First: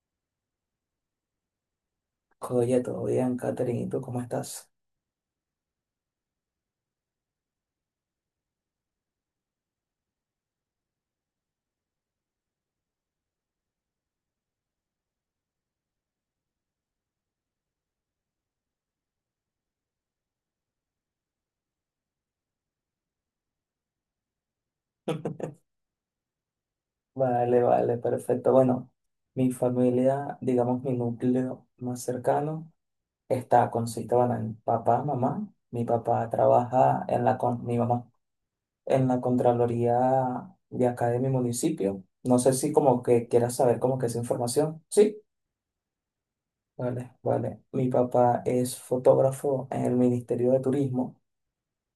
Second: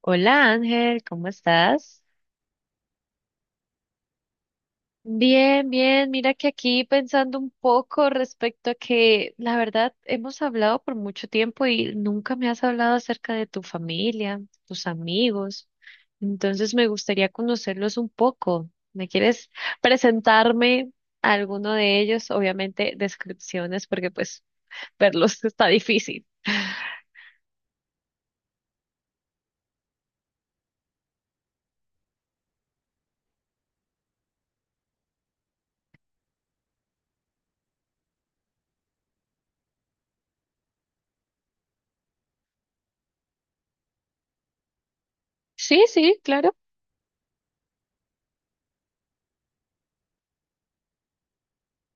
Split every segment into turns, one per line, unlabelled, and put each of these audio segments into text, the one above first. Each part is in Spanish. Hola Ángel, ¿cómo estás?
Oye, todo bien, Catherine, ¿y tú cómo estás?
Bien, bien, mira que aquí pensando un poco respecto a que la verdad hemos hablado por mucho tiempo y nunca me has hablado acerca de tu familia, tus amigos, entonces me gustaría conocerlos un poco. ¿Me quieres presentarme a alguno de ellos? Obviamente descripciones porque pues verlos está difícil.
Vale, vale, perfecto. Bueno, mi familia, digamos mi núcleo más cercano, está consiste, bueno, en papá, mamá. Mi papá trabaja en la, mi mamá, en la Contraloría de acá de mi municipio. No sé si como que quieras saber como que esa información. Sí,
Sí, sí, claro.
vale, vale. Mi papá es fotógrafo en el Ministerio de Turismo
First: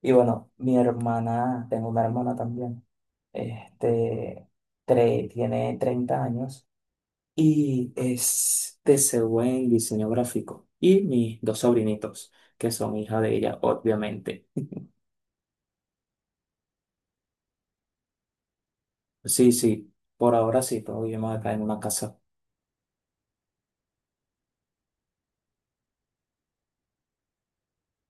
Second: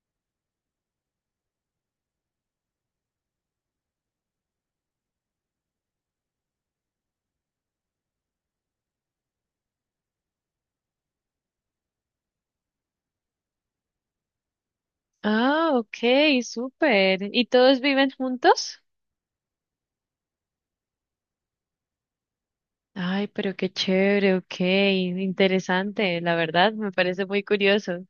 y bueno, mi hermana, tengo una hermana también. Este, tiene 30 años y es TCU en diseño gráfico. Y mis dos sobrinitos, que son hija de ella, obviamente.
Ah, ok, súper. ¿Y todos viven juntos?
Sí, sí, por ahora sí, todos vivimos acá en una casa.
Ay, pero qué chévere, ok, interesante, la verdad, me parece muy curioso.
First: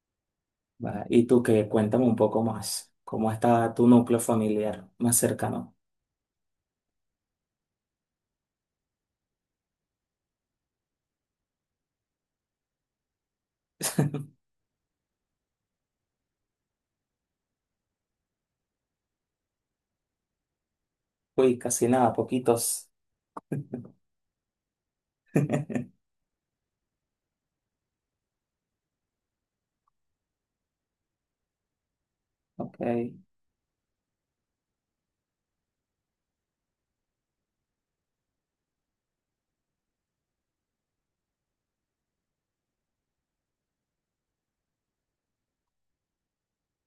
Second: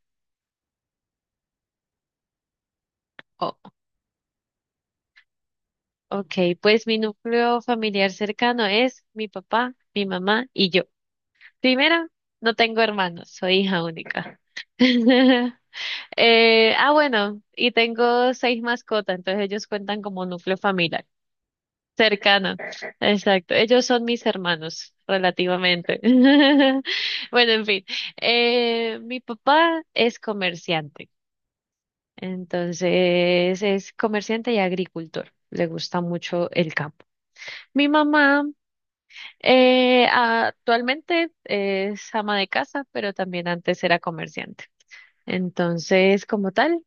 ¿Verdad? Y tú que cuéntame un poco más, ¿cómo
Oh,
está tu núcleo familiar más cercano?
ok, pues mi núcleo familiar cercano es mi papá, mi mamá y yo. Primero, no tengo hermanos, soy hija única. Bueno, y tengo seis mascotas, entonces ellos cuentan como núcleo familiar
Uy, casi nada,
cercano.
poquitos.
Exacto, ellos son mis hermanos, relativamente. Bueno, en fin, mi papá es comerciante.
Ok,
Entonces es comerciante y agricultor. Le gusta mucho el campo. Mi mamá actualmente es ama de casa, pero también antes era comerciante. Entonces, como tal,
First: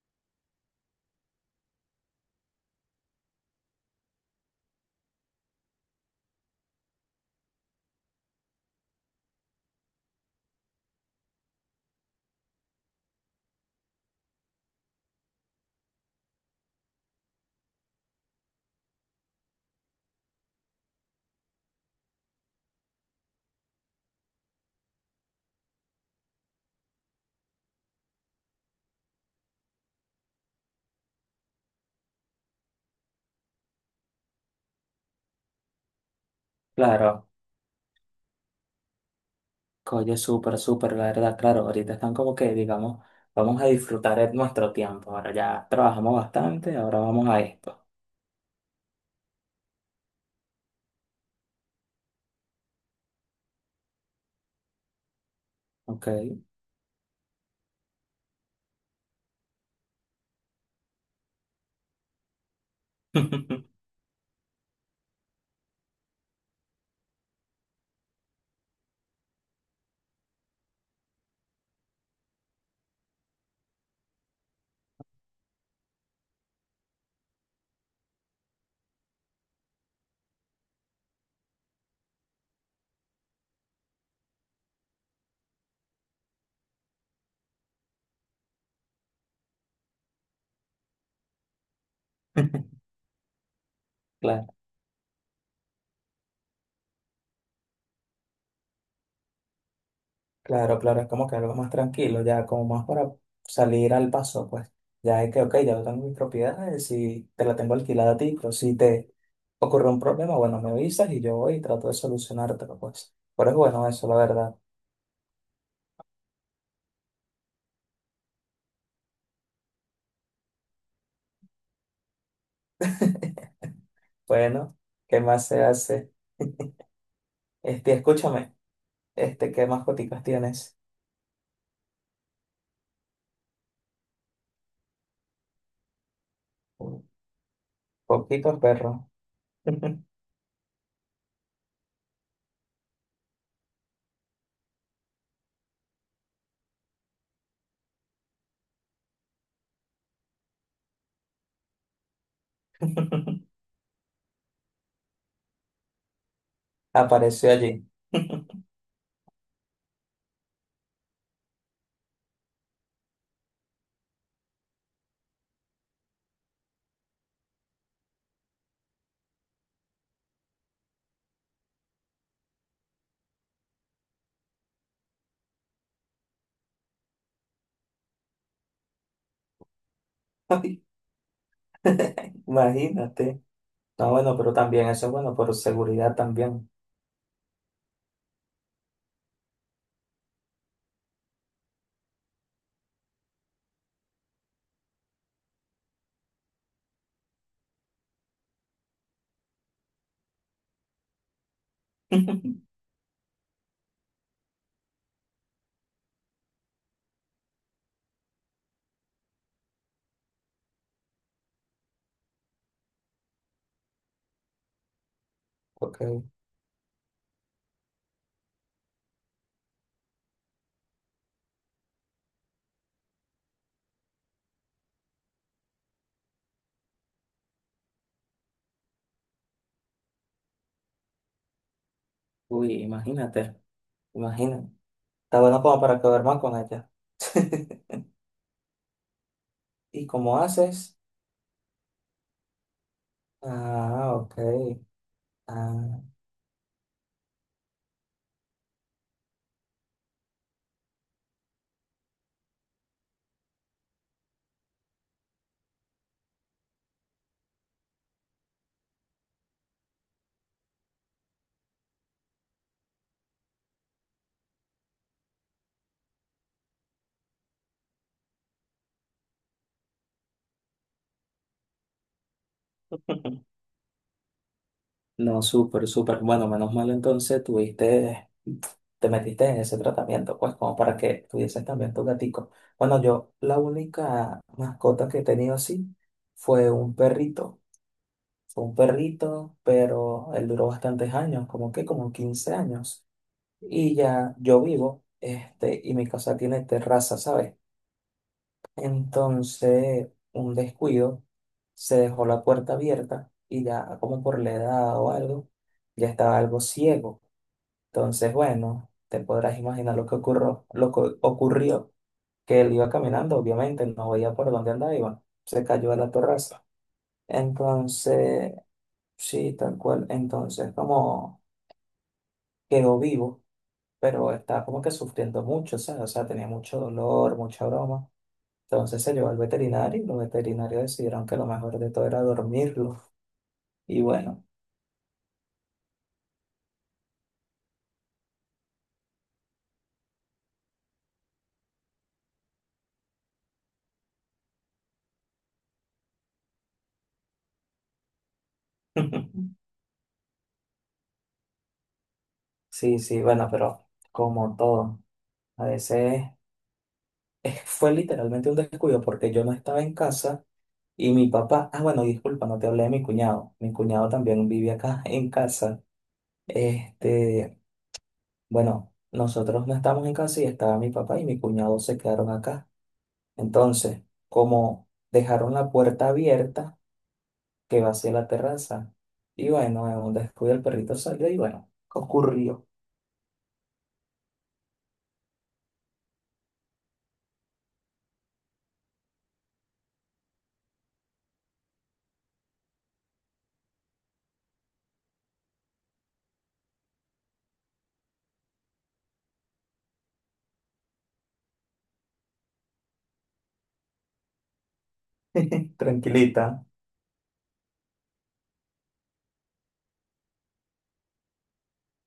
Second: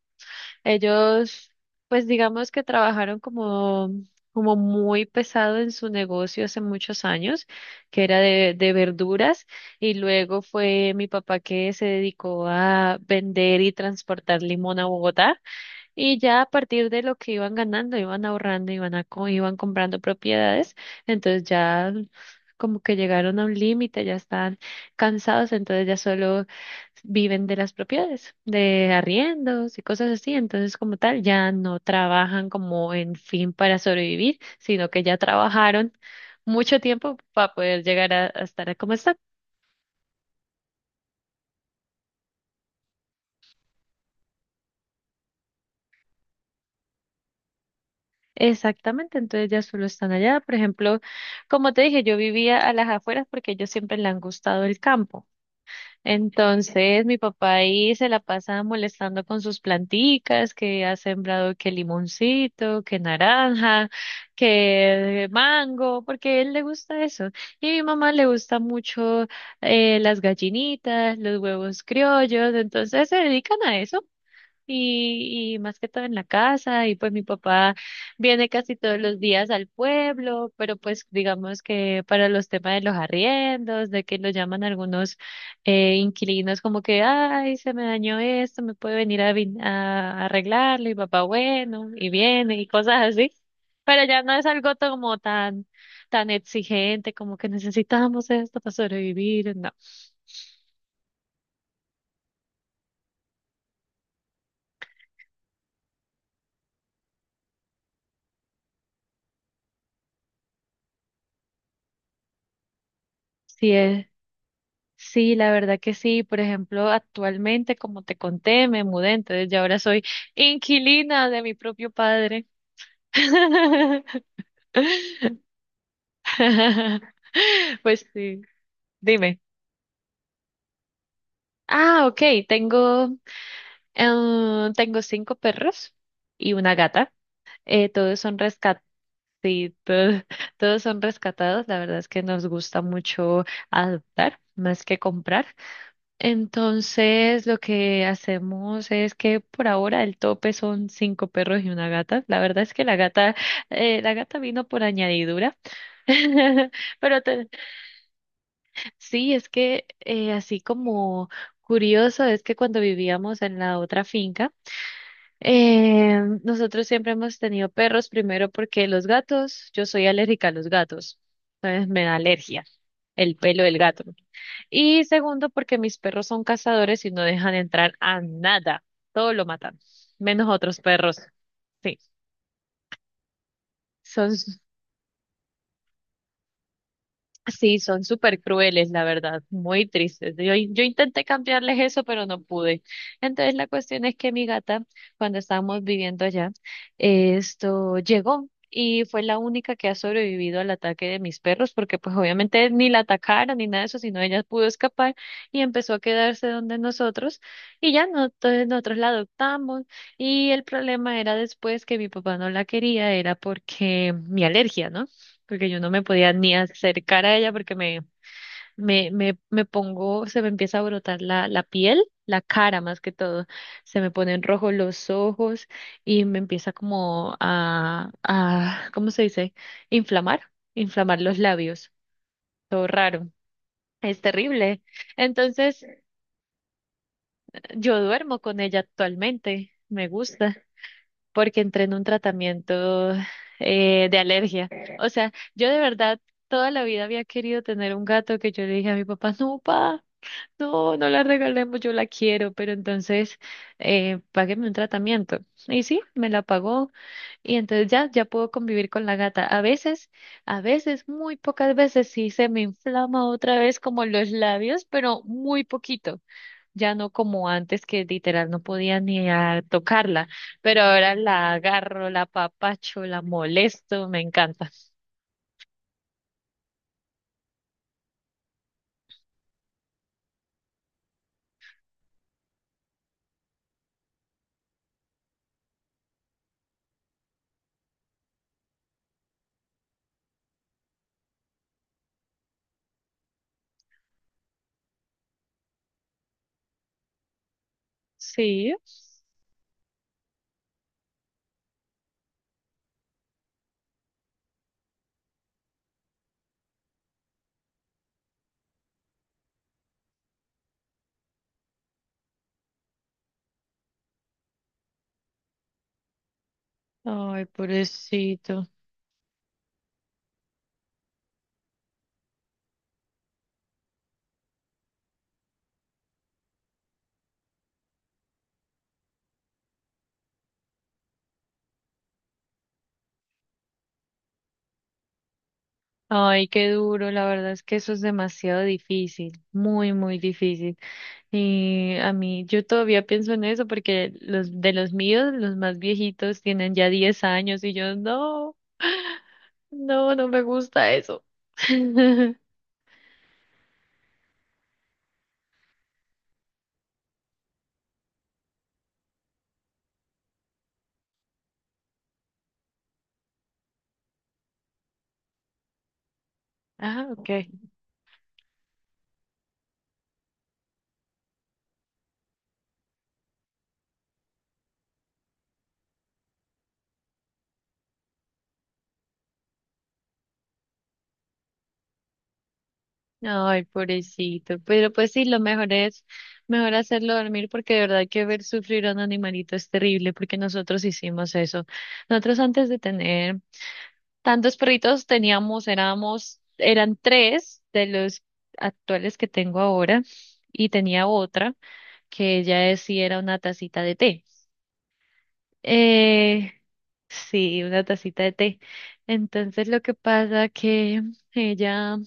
ellos, pues digamos que trabajaron como muy pesado en su negocio hace muchos años, que era de verduras, y luego fue mi papá que se dedicó a vender y transportar limón a Bogotá y ya a partir de lo que iban ganando, iban ahorrando, iban comprando propiedades, entonces ya como que llegaron a un límite, ya están cansados, entonces ya solo viven de las propiedades, de arriendos y cosas así, entonces como tal ya no trabajan como en fin para sobrevivir, sino que ya trabajaron mucho tiempo
claro.
para poder llegar a estar como están.
Oye, súper, súper, la verdad, claro, ahorita están como que, digamos, vamos a disfrutar de nuestro tiempo. Ahora ya trabajamos bastante, ahora vamos a esto,
Exactamente, entonces ya solo están allá. Por ejemplo, como te dije, yo vivía a las afueras porque a ellos siempre le han gustado el campo.
¿ok?
Entonces, mi papá ahí se la pasa molestando con sus planticas, que ha sembrado que limoncito, que naranja, que mango, porque a él le gusta eso. Y a mi mamá le gusta mucho las gallinitas, los huevos criollos, entonces se dedican a eso y más que todo en la casa, y pues mi papá viene casi todos los días al pueblo, pero pues digamos que para los temas de los arriendos, de que lo llaman algunos inquilinos como que, ay, se me dañó esto, me puede venir a arreglarlo, y papá, bueno, y viene, y cosas así. Pero ya no es
Claro,
algo como tan, tan exigente, como que necesitamos esto para sobrevivir, no.
claro, claro, es como que algo más tranquilo, ya como más para salir al paso, pues. Ya es que, ok, ya yo tengo mis propiedades y te la tengo alquilada a ti, pero si te ocurre un problema, bueno, me avisas y yo voy y trato de solucionártelo, pues. Pero es bueno
Sí,
eso, la verdad.
Sí, la verdad que sí. Por ejemplo, actualmente, como te conté, me mudé, entonces ya ahora soy inquilina de mi propio padre.
Bueno, ¿qué más se hace? Este,
Pues sí,
escúchame,
dime.
este, ¿qué mascoticas tienes?
Ah, ok, tengo, tengo cinco perros y una gata. Todos son
Poquitos
rescatados,
perros.
todos, todos son rescatados. La verdad es que nos gusta mucho adoptar más que comprar. Entonces, lo que hacemos es que por ahora el tope son cinco perros y una gata. La verdad es que la gata vino por añadidura. Pero te-
Apareció allí.
sí, es que así como curioso es que cuando vivíamos en la otra finca, nosotros siempre hemos tenido perros, primero porque los gatos, yo soy alérgica a los gatos, entonces me da alergia el pelo del gato. Y segundo, porque mis perros son cazadores y no dejan entrar a nada. Todo lo matan, menos otros
Ay,
perros. Sí,
imagínate. No,
son
bueno, pero también eso es bueno, por seguridad también.
Sí, son súper crueles, la verdad, muy tristes. Yo intenté cambiarles eso, pero no pude. Entonces la cuestión es que mi gata, cuando estábamos viviendo allá, esto llegó y fue la única que ha sobrevivido al ataque de mis perros, porque pues obviamente ni la atacaron ni nada de eso, sino ella pudo escapar y empezó a quedarse donde nosotros y ya no, entonces nosotros la adoptamos y el problema era después que mi papá no la quería, era porque mi alergia, ¿no? Porque yo no me
Porque,
podía ni acercar a ella porque me pongo, se me empieza a brotar la piel, la cara más que todo, se me ponen rojos los ojos y me empieza como ¿cómo se dice? Inflamar, inflamar los labios,
uy,
todo raro,
imagínate,
es
imagínate.
terrible.
Está bueno como
Entonces,
para que duerman con ella.
yo duermo con ella actualmente,
¿Y
me
cómo
gusta.
haces?
Porque entré en un tratamiento
Ah,
de
ok.
alergia. O sea, yo de
Ah.
verdad toda la vida había querido tener un gato que yo le dije a mi papá, no, papá, no la regalemos, yo la quiero, pero entonces págueme un tratamiento. Y sí, me la pagó y entonces ya puedo convivir con la gata. A veces, muy pocas veces sí se me inflama otra vez como los labios, pero muy poquito ya no como antes que literal no podía ni a tocarla, pero ahora la agarro, la apapacho, la molesto, me encanta.
No, súper, súper. Bueno, menos mal entonces tuviste, te metiste en ese tratamiento, pues, como para que tuvieses también tu gatico. Bueno, yo la única mascota que he tenido así fue un perrito. Fue un perrito, pero él duró bastantes años, como que como 15 años. Y ya yo vivo, este, y mi casa tiene terraza, ¿sabes?
Sí,
Entonces, un descuido, se dejó la puerta abierta y ya como por la edad o algo, ya estaba algo ciego. Entonces, bueno, te podrás imaginar lo que ocurrió, que él iba caminando, obviamente, no veía por dónde andaba, iba, se cayó a la terraza.
ay,
Entonces,
pobrecito.
sí, tal cual, entonces como quedó vivo, pero estaba como que sufriendo mucho, ¿sabes? O sea, tenía mucho dolor, mucha broma. Entonces se llevó al veterinario y los veterinarios decidieron que lo mejor de todo era dormirlo. Y bueno,
Ay, qué duro, la verdad es que eso es demasiado difícil, muy, muy difícil. Y a mí, yo todavía pienso en eso porque los de los míos, los más viejitos tienen ya 10 años y yo no, no me gusta eso.
sí, sí, bueno, pero como todo, a veces fue literalmente un descuido porque yo no estaba en casa y mi papá, ah, bueno, disculpa, no te hablé de mi cuñado. Mi cuñado también vive acá en casa.
Ah, ok.
Este, bueno, nosotros no estamos en casa y estaba mi papá y mi cuñado se quedaron acá. Entonces, como dejaron la puerta abierta, que vacié la terraza. Y bueno, en un descuido el perrito salió y bueno, ocurrió.
Ay, pobrecito. Pero pues sí, lo mejor es, mejor hacerlo dormir porque de verdad que ver sufrir a un animalito es terrible porque nosotros hicimos eso. Nosotros antes de tener tantos perritos teníamos, éramos, eran tres de los actuales que tengo ahora y tenía otra que sí era una tacita de té. Eh,
Tranquilita.
sí, una tacita de té. Entonces lo que pasa que ella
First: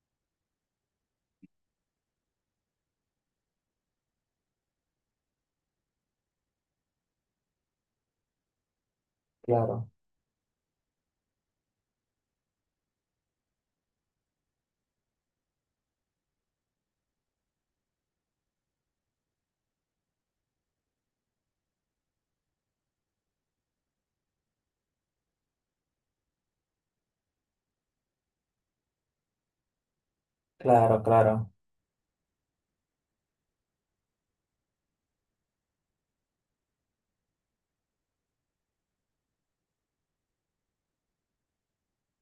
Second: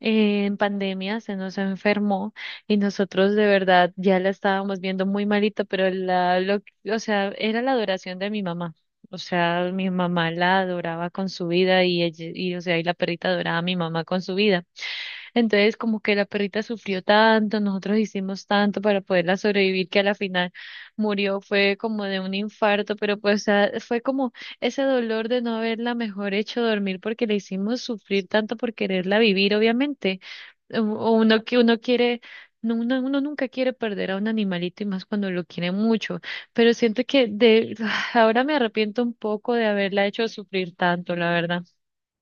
en pandemia se nos enfermó y nosotros de verdad ya la estábamos viendo muy malita, o sea, era la adoración de mi mamá. O sea, mi
Claro,
mamá la adoraba con su vida y o sea, y la perrita adoraba a mi mamá con su vida. Entonces, como que la perrita sufrió tanto, nosotros hicimos tanto para poderla sobrevivir que a la final murió, fue como de un infarto, pero pues, o sea, fue como ese dolor de no haberla mejor hecho dormir porque le hicimos sufrir tanto por quererla vivir, obviamente
claro,
o uno
claro.
que uno quiere, no, uno nunca quiere perder a un animalito y más cuando lo quiere mucho, pero siento que de ahora me arrepiento un poco de haberla hecho sufrir tanto, la verdad.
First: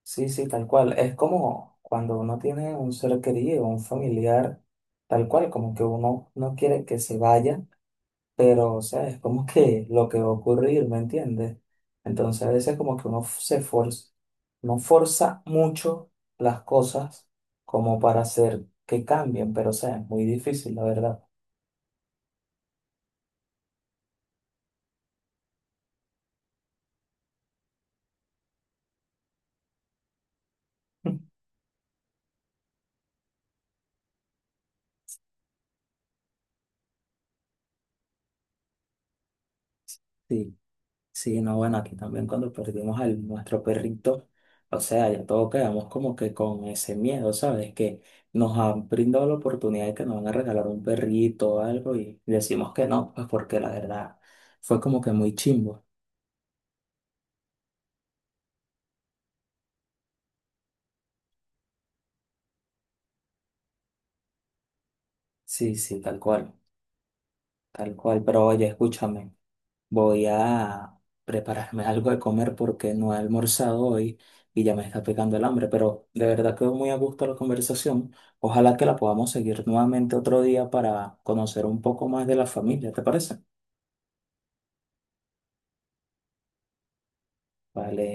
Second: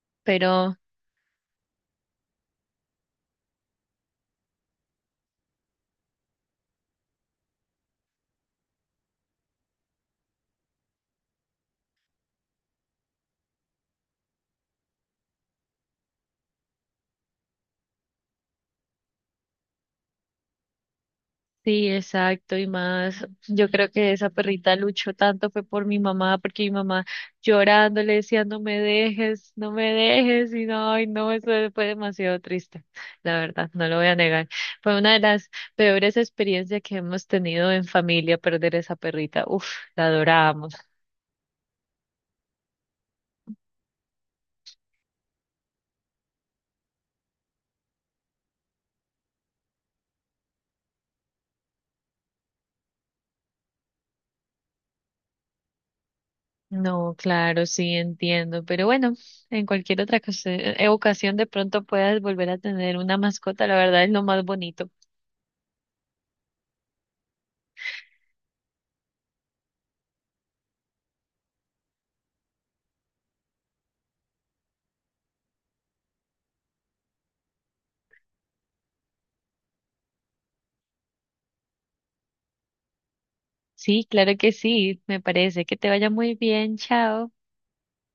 Sí, sí, tal
Pero
cual. Es como cuando uno tiene un ser querido, un familiar, tal cual, como que uno no quiere que se vaya, pero o sea, es como que lo que va a ocurrir, ¿me entiendes? Entonces a veces como que se forza, no forza mucho las cosas como para hacer que cambien, pero o sea, es muy difícil, la verdad.
sí, exacto, y más, yo creo que esa perrita luchó tanto fue por mi mamá, porque mi mamá llorando le decía, no me dejes, no me dejes, y no, ay, no, eso fue demasiado triste, la verdad, no lo voy a negar. Fue una de las peores experiencias que hemos tenido en familia, perder esa perrita, uf, la
Sí.
adorábamos.
Sí, no, bueno, aquí también cuando perdimos a nuestro perrito, o sea, ya todos quedamos como que con ese miedo, ¿sabes? Que nos han brindado la oportunidad de que nos van a regalar un perrito o algo y decimos que no, pues porque la verdad fue como que muy chimbo.
No, claro, sí, entiendo, pero bueno, en cualquier ocasión de pronto puedas volver a tener una mascota, la verdad es lo más bonito.
Sí, sí, tal cual, tal cual. Pero oye, escúchame. Voy a prepararme algo de comer porque no he almorzado hoy y ya me está pegando el hambre, pero de verdad quedó muy a gusto la conversación. Ojalá que la podamos seguir nuevamente otro día para conocer un poco más de la familia, ¿te parece?
Sí, claro que sí, me parece que te vaya muy bien, chao.
Vale.